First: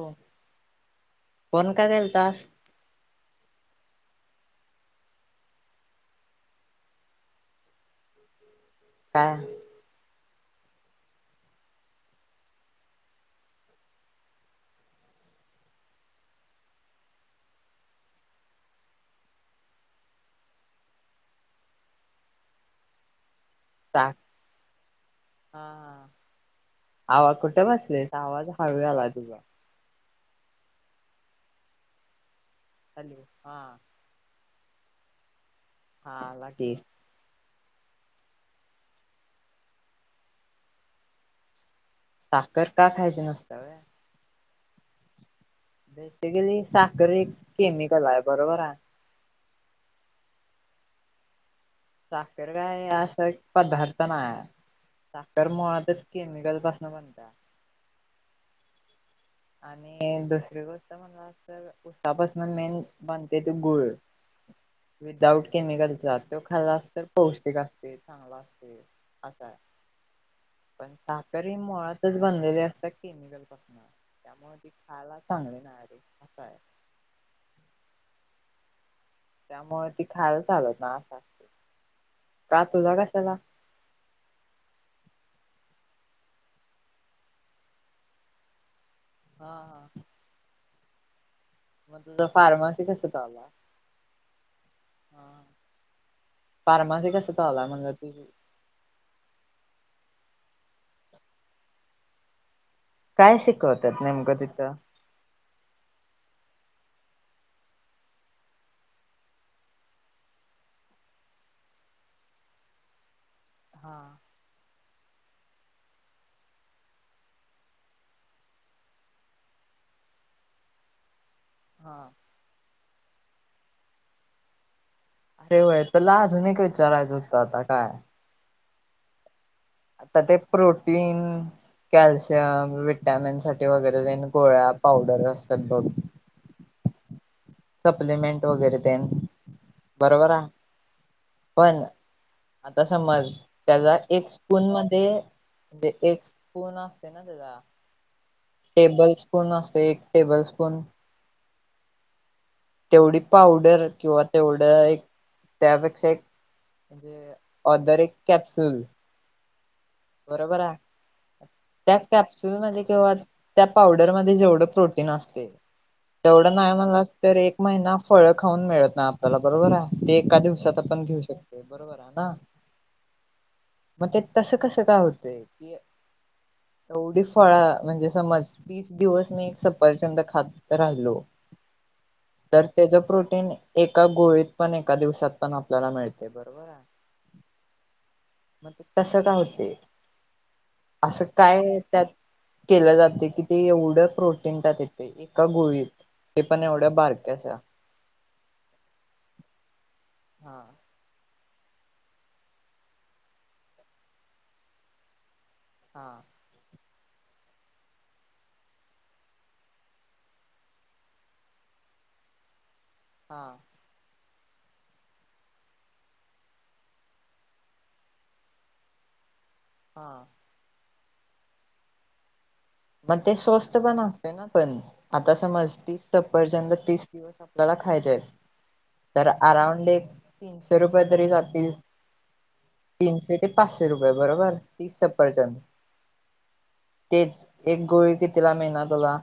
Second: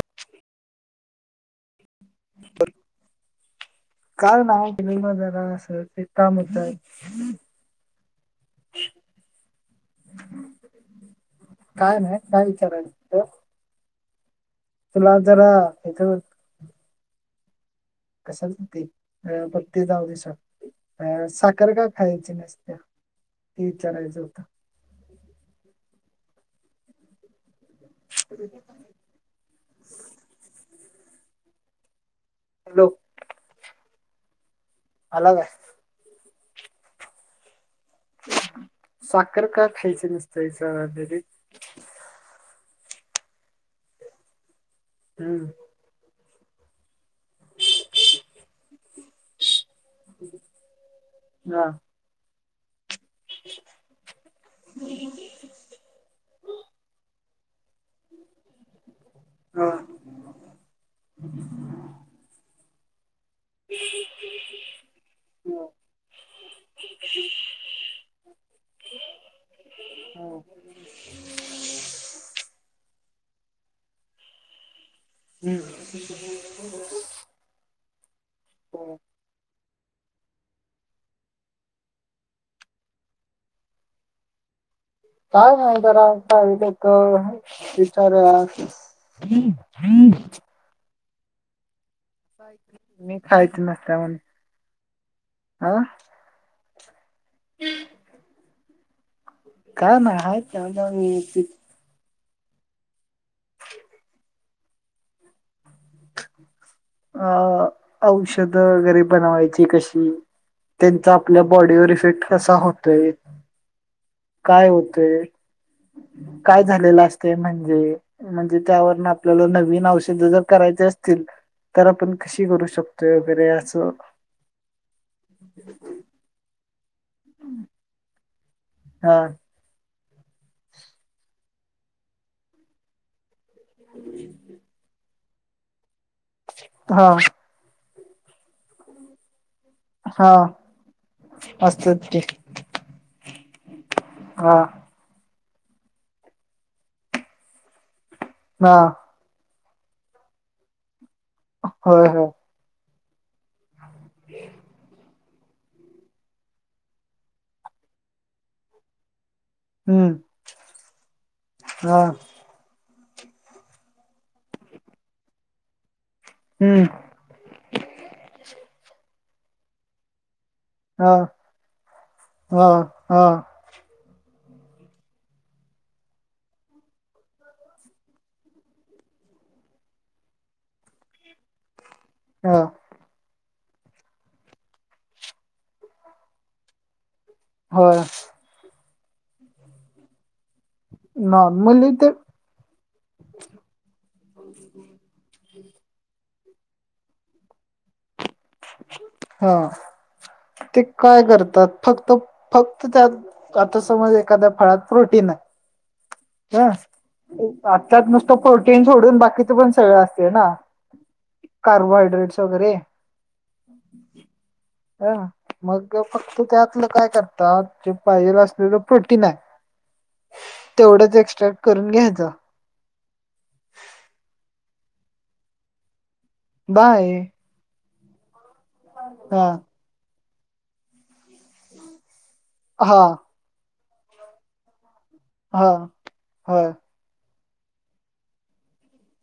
हो कोण फोन का केलतास काय नाय काम होत [inaudible] असं काय काय नाही काय विचारयच होत तुला जरा यथ कस [unintelligible] अ प्रत्ती दहा दिस अ साखर का खायची नसत्या ते सांग? विचारयचं होत आवाज कुठे बसलेस आवाज हळू आलाय तुझा हॅलो हा आला काय हा आला की [inaudible] साखर का खायच नसत विचायालात साखर का खायची नसत्या वय हम्म गली साखर केमिकल आहे बरोबर ह हा अकरर [unintelligible] काय पदार्थ नाही साखर मुळातच केमिकल पासन बनत्या हा हा, आणि दुसरी गोष्ट म्हणला तर उसापासून मेन बनतय ते गुळ विदाउट केमिकलचा तो खाल्ला अस तर पौष्टिक असते चांगला असते असा आहे हा, पण साखर ह मुळातच बनलेले असत्या केमिकल पासन त्यामुळे खरं हम्म चांगली नाही रे असंय हो त्यामुळे ती काय चालत ना अस का तुझा कशाला काय ना तरर आताल तर विचार क हा मग तुझ फार्मसी कस मी चालू खायच नसत्या म्हण हाय हा फार्मसी कसं चाललाय मंग तुझ का नाही आहे तेव्हा मी काय शिकवतात नेमकं तिथं अ औषध वगैरे बनवायची कशी त्यांचा आपल्या बॉडीवर इफेक्ट कसा होतय हा काय होतय [inaudible] काय झालेलं असत म्हणजे म्हणजे त्यावरन आपल्याला नवीन औषध जर करायचे असतील तर हा आपण कशी करू शकतोय वगैरे असं अरे व्हय तला अजून एक विचारायचं होत आता काय हा आता ते प्रोटीन कॅल्शियम विटॅमिन साठी वगैरे जान गोळ्या पावडर असतात बघ हो सप्लिमेंट वगैरे तेन बरोबर हा आहे पण असतात की आता समज त्याचा एक हा स्पून मध्ये म्हणजे एक स्पून असते ना त्याला हा टेबल स्पून अस एक टेबल स्पून होय ह तेवढी पावडर किंवा तेवढं एक त्यापेक्षा एक म्हणजे ऑदर एक कॅप्सुल हम्म बरोबर आहे त्या हा कॅपसुल मध्ये केव्हा त्या पावडरमध्ये जेवढं प्रोटीन असते तेवढं नाही हम्म म्हला तर एक महिना फळ खाऊन मिळत नाही आपल्याला बरोबर आहे ते एका दिवस आपण एका दिवसात हा घेऊ शकतो बरोबर हा हा मग ते तस कस काय होतंय की एवढी फळ म्हणजे समज तीस दिवस मी एक सपरचंद खात राहिलो हा तर त्याच प्रोटीन एका गोळीत पण एका दिवसात पण आपल्याला मिळते बरोबर आहे हो तसं का होते असं काय नॉर्मली त्यात ते केलं जाते की ते एवढं प्रोटीन त्यात यथे एका गोळीत ते पण एवढ्या बारक्याशा हा हा ते काय करत फक्त फक्त त्यात आता समज एखाद्या फळांत प्रोटीन आहे. हा हं भातात नुसतं प्रोटीन सोडून बाकीचे पण सगळं असते ना. कार्बोहायड्रेटस वगैरे. हा [inaudible] ह मग फक्त त्यातलं काय करतात, जे पाहिजेल असलेलं प्रोटीन आहे हां. तेवढंच एक्स्ट्रॅक्ट करून घ्यायचं. मग ते स्वस्त पण असतय ना पण आता समज तीस सफरचंद तीस बाय दिवस आपल्याला खायचे, तर हा अराऊंड एक तीनशे रुपये तरी जातील हा तीनशे ते पाचशे रुपये बरोबर तीस सफ सफरचंद हा ह तेच एक गोळी कितीला मिळनार तुला?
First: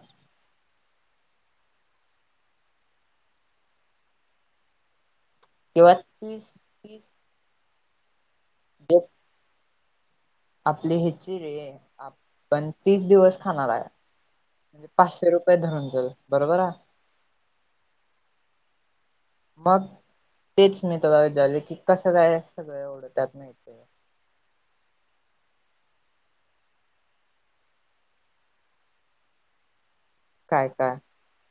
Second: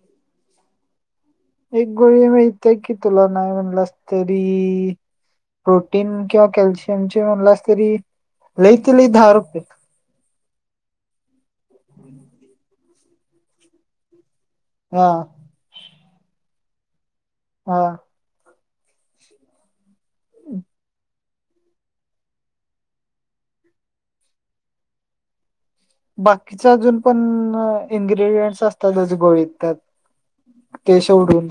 गोळी मिळतेय की तुला, नाही म्हणलस तरी किंवा प्रोटीन किंवा तीस तीस कॅल्शियमचे म्हणलास तरी लई ते जे लई दहा रुपये. आपली हे चि रे आपण तीस दिवस खाणार आहे. हा पाचशे रुपये धरून चल बरोबर आ हां. मग तेच मी तुला विचारले की, कसं काय सगळ एवढं त्यात माहितय [inaudible] बाकीचं अजून पण इन्ग्रेडियंट्स असतातच गोळीत त्या काय त काय ते शोडून.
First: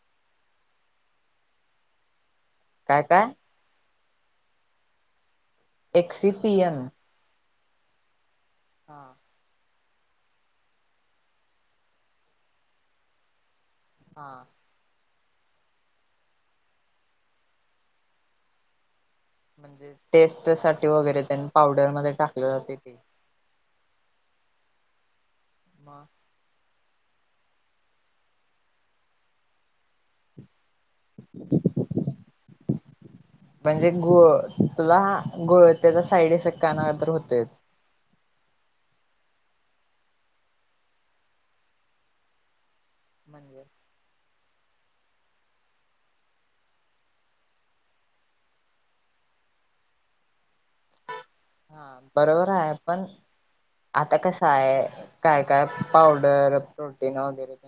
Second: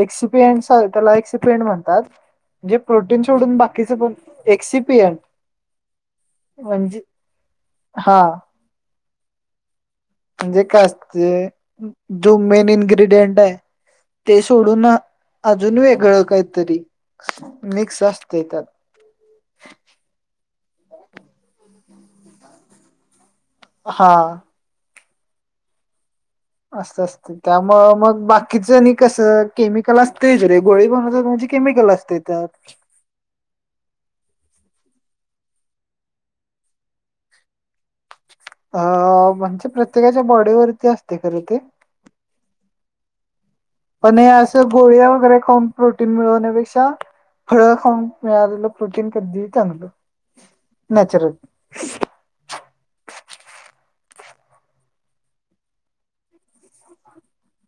एक्सीपीएन्ड सर त्याला एक्सीपीएंड म्हणतात. म्हणजे काय प्रोटीन काय सोडून बाकीचं पण एक्सीपीएन एक्सिपियन. हां. [unintelligible] म्हणजे काय असतं जो मेन इन्ग्रेडियंट आहे ते हा सोडूनं अ अजून वेगळं कांहीतरी मिक्स असतय त्यात. म्हणजे टेस्ट साठी वगैरे त्यांनी पावडरमध्ये टाकले जातंय ते हां. म. असतं असतं त्यामुळं मगं बाकीच नी कसं केमिकल असतय ज रे गोळी बनवतात म्हणजे केमिकल असते त्यात. म्हणजे गो तुला हा गोळ त्याचा साईड इफेक्ट काणावर तर होतोयच अ म्हणजे प्रत्येकाच्या बॉडीवरती असतय का रे ते? [unintelligible] पण हे असं गोळ्या वगैरे खाऊन प्रोटीन मिळवण्यापेक्षा फळ खाऊन मिळालेलं प्रोटीन कधीही चांगलं नॅचरल. हां बरोबर हाय पण आता कसं आये काय काय पावडर प्रोटीन वगैरे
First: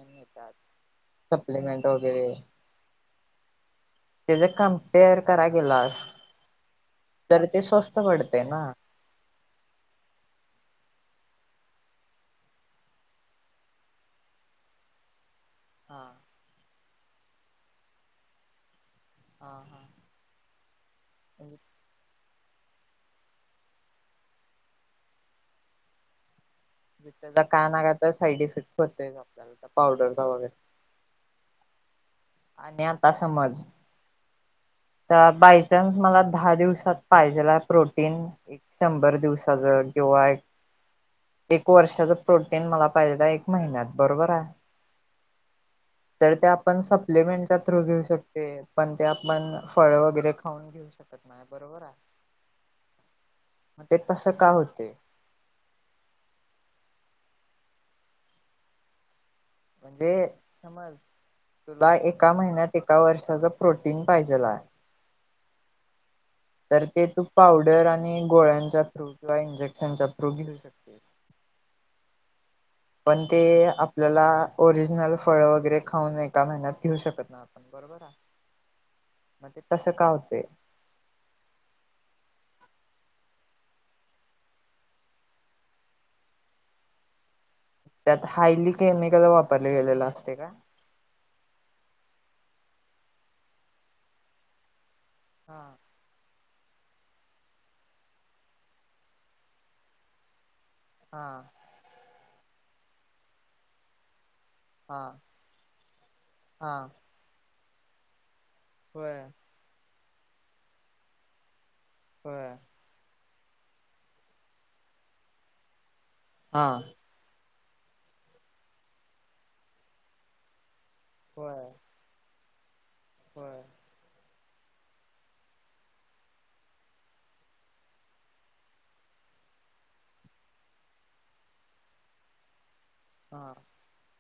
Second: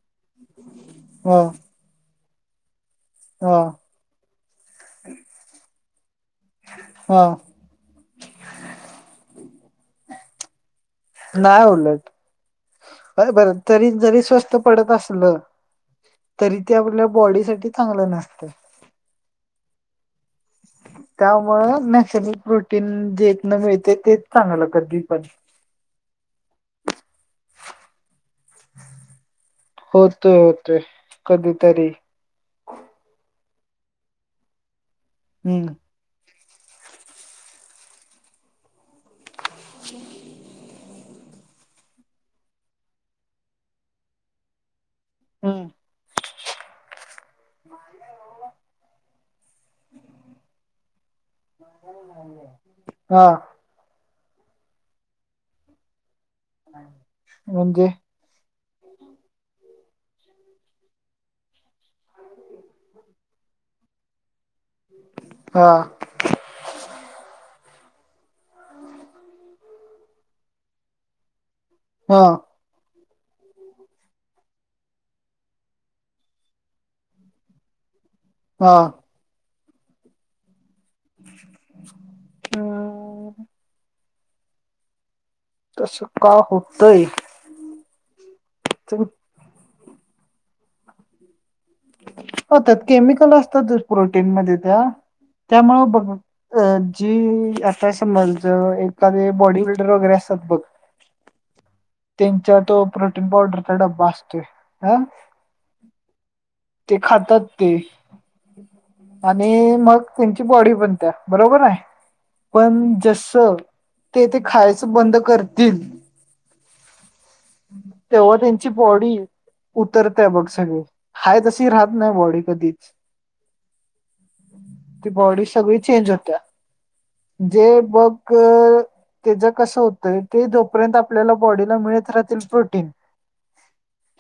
सप्लिमेंट वगैरे हो. ते जर कम्पेअर कराय गेलो आज हा तर ते स्वस्त पडततय ना. नाही उलट बर तरी जरी स्वस्त पडत असलं हां. तरी ते आपल्या बॉडी साठी चांगलं नसते. हां. त्यामुळं नक्ष प्रोटीन जेथन मिळते तेच चांगलं कधी पण. त्या काय नाही तर साईड इफेक्ट होतय. होतोय होतोय कधीतरी आणि आता समज, तर हम्म बायचान्स मला दहा दिवसात पाहिजेला प्रोटीन, एक शंभर दिवसाच किंवा एक एक वर्षाच प्रोटीन मला पाहिजे एक महिन्यात बरोबर आहे? हम् तर ते आपण सप्लिमेंटच्या थ्रू घेऊ शकते. पण त्या आपण फळ वगैरे खाऊन घेऊ शकत नाही बरोबर आहे हा मग ते तसं का होते? म्हणजे? म्हणजे समज. तुला एका महिन्यात एका वर्षाच प्रोटीन पाहिजेल हाय. हा. ते तू पावडर तर आणि गोळ्यांच्या थ्रू किंवा इंजेक्शनच्या थ्रू घेऊ शकतेस. हा. पण ते आपल्याला ओरिजिनल फळ वगैरे खाऊन एका महिन्यात घेऊ शकत ना आपण बरोबर आहे. हा. मग ते तस का होते. हम. तसं का होतंय. त्यात हायली केमिकल वापरले गेलेलं असते का. हो त्यात केमिकल असतात प्रोटीन मध्ये त्या हा त्यामुळ बघ अ जी आता समज एखादे बॉडी बिल्डर वगैरे असतात बघ, हा. त्यांचा तो प्रोटीन पावडरचा डबा असतोय ह. हा हा ते खातात ते होय आणि मग त्यांची बॉडी बाणत्या बरोबर हाय, होय पण जस ते खायचं बंद करतील. हा. तेव्हा त्यांची बॉडी उतरतेय बघ सगळी. हाय तशी राहत नाही बॉडी कधीच. होये. ती बॉडी सगळी चेंज होत्या जे बघग त्याच कसं होतंय ते जोपर्यंत आपल्याला बॉडीला मिळत राहतील प्रोटीन. हा.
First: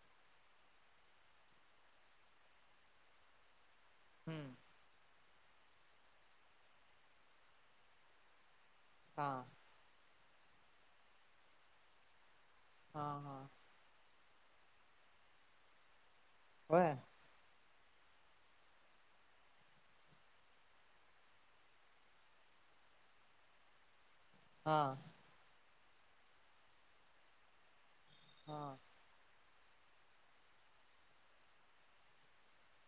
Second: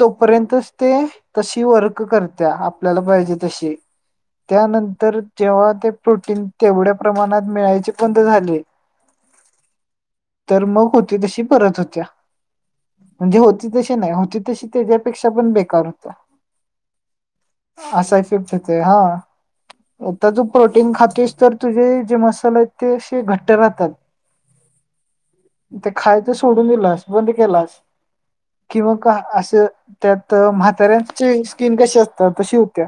तोपर्यंतच ते तशी वर्क करत्या आपल्याला पाहिजे तशी. हम्म त्यानंतर जेव्हा ते प्रोटीन तेवढ्या प्रमाणात मिळायचे बंद झाले. हा. तर मग होती तशी परत होत्या हा हा म्हणजे होती तशी नाही होती तशी त्याच्यापेक्षा पण बेकार होत्या. होय. आस शाफबचे ते हा. ता तू प्रोटीन खातेस तर तुझे जे मसाल आहेत ते असे घट्ट राहतात. हा. ते खायच सोडून दिलास बंद केलास हा किंवा का असं त्यात म्हाताऱ्यांची स्किन कशी असत्या तशी होत्या.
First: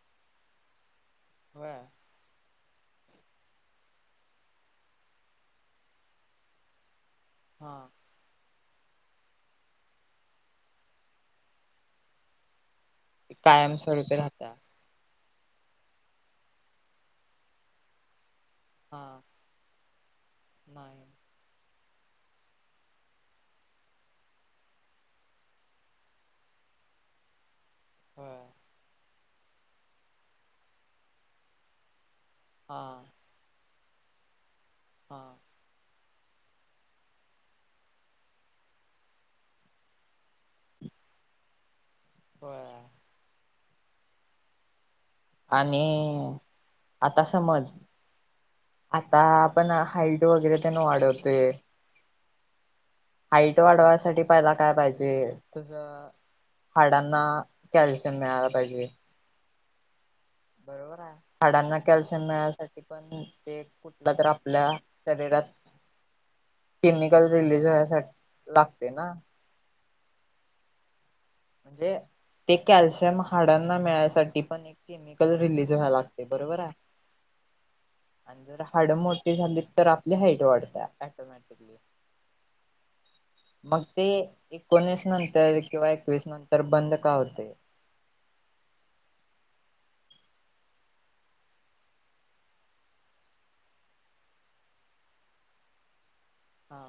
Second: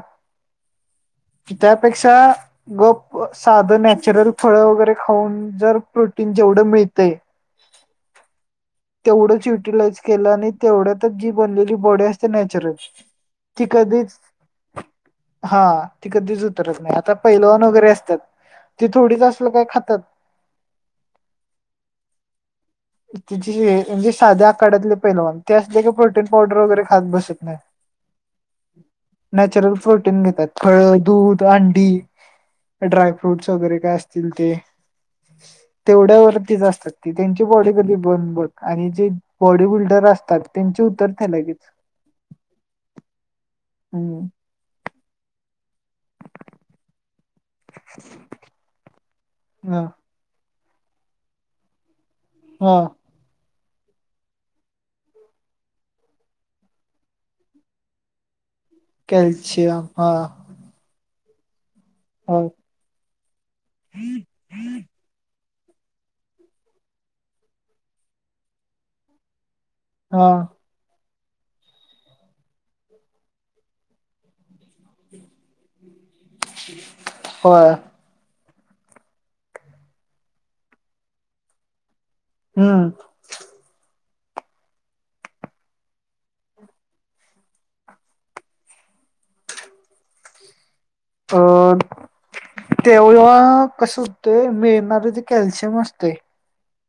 होय त्यापेक्षा गप साधन नॅचरल फळं वगैरे खाऊन जर प्रोटीन जेवढं मिळते. हा. तेवढंच युटिलाइज केलं आणि तेवढ्यातच जी बनलेली बॉडी असते नॅचरल. ती कायम स्वरूपी कधीच राहत्या. हा ती कधीच उतरत नाही आता पैलवान वगैरे असतात ती हा थोडीच असत खात्यात. नाही. त म्हणजे साध्या आकारड्याातले पैलवान ते असले क प्रोटीन पावडर वगैरे खात बसत नाही. होय. नॅचरल प्रोटीन घेतात फळ दूध अंडी हा ड्राय फ्रूट्स वगैरे काय अस तील ते हा तेवढ्यावरतीच असतात ती त्याची बॉडी कधी ब बघ आणि जे बॉडी बिल्डर असतात त्यांचे उतरते लगेच. होय. [unintelligible] आणि आता समज आता आपण हा हाईट वगैरे त्यांना वाढवते हा हाईट वाढवायसाठी पहिला काय पाहिजे तुझ हाडांना कॅल्शियम मिळाला पाहिजे [inaudible] बरोबर आहे झाडांना कॅल्शियम हा मिळासाठी पण ते कुठला तर आपल्या शरीरात केमिकल रिलीज वयसाठी लागते ना हं म्हणजे ते कॅल्शियम हाडांना मिळायसाठी पण एक केमिकल रिलीज व्हा लागत. ते बरोबर आहे होय अज रा हाड मोठी झाली तर आपली हाईट वाढतया ऍटोमॅटिकली हम्म [inaudible] ते एकोणीस नंतर किंवा एकवीस नंतर बंद का होते अं तेव्हा कस होत मिळणारे ते कॅल्शियम असतय हा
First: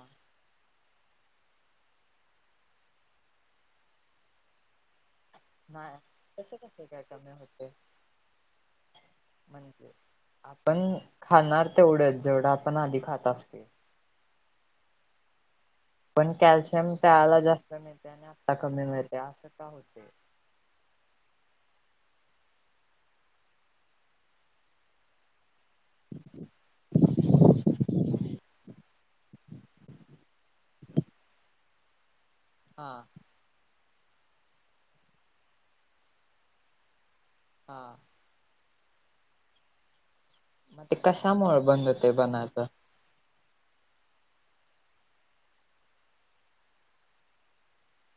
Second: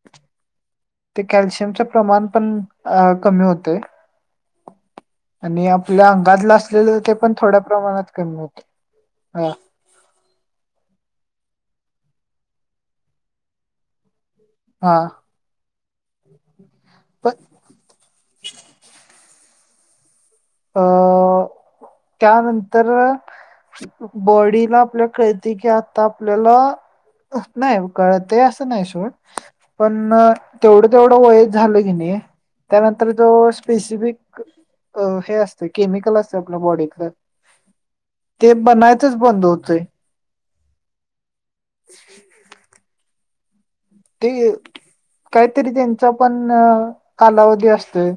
ते कॅल्शियमचे प्रमाण पण अ कमी होतय आणि नाही आपल्या अंगातलं तसं कसे असलेलं काय ते कमी पण थोड्या होते प्रमाणात कमी होते म्हणजे आपण खाणार तेवढंच जेवढं आपण आधी खात असतय हा पण कॅल्शियम पण त्याला जास्त मिळते आणि आत्ता कमी मिळते असं का होते? अ त्यानंतर बॉडीला आपल्या ख त की आता आपल्याला नाही कळत असं नाही सोड पण तेवढं तेवढं वयच झालं की नाही हा त्यानंतर जो स्पेसिफिक हे असत केमिकल असत आपल्या बॉडीतलं हा ते बनायचंच बंद होतंय. ते कशामुळे बंद होतय बनायचं? ते काहीतरी त्यांचा पण कालावधी असतोय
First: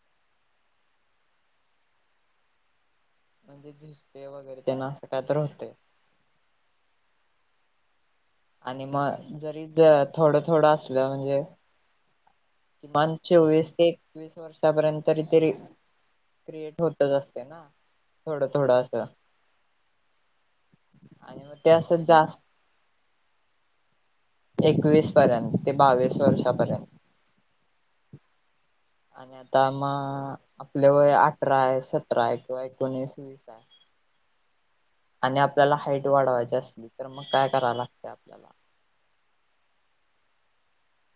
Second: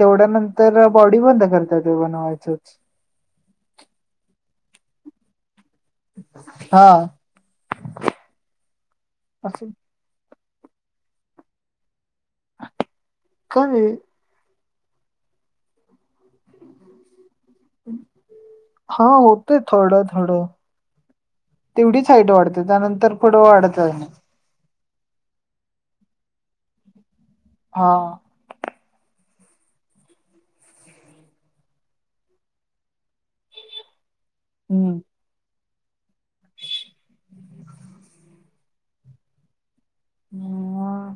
तेवढ्या नंतर बॉडी बंद करतात बनवायचच म्हणजे [unintelligible] वगैरे त्यांना असं काय तर होतय हा आणि मग जरी असं ज थोडं थोडं असलं म्हणजे किमान चोवीस ते काय एकवीस वर्षापर्यंत तरी ते री- क्रिएट होतच असत. हा होतय थोडं थोडं आणि मग ते असं तेवढीच हाईट जास्त वाढते. त्यानंतर पुढं वाढत जाई ना. एकवीस पर्यंत. ते बावीस वर्षापर्यंत. हा आणि आता मग आपल्या वय अठरा, आहे सतरा आहे, किंवा एकोणीस, वीस आहे हम्म. त्याला हाईट वाढवायची असली, तर मग काय कराव लागते आपल्याला? मं.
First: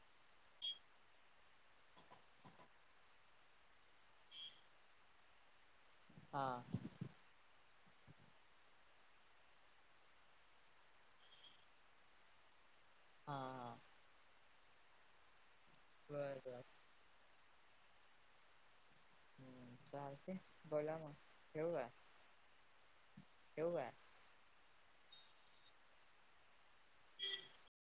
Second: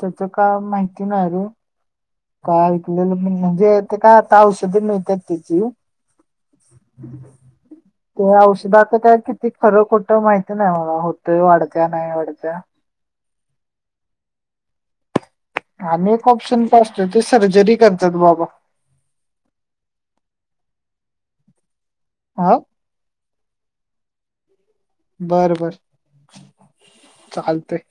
त्याच का माहिती नाही रे! काय ऐकलेलं, पण म्हणजे ते काय आता, औषधी मिळतात त्याची हा. ते औषधाच त्या किती खरं खोटं माहिती नाही मला. होतंय वाढतय, नाही वाढत्या. हा-हा. आणि एक बर ऑप्शन पण असत, ते सर्जरी करतात बाबा. हम्म. चालते बोल मग, ठेऊ काय? हा. ठेऊ काय? बर-बर चालतय.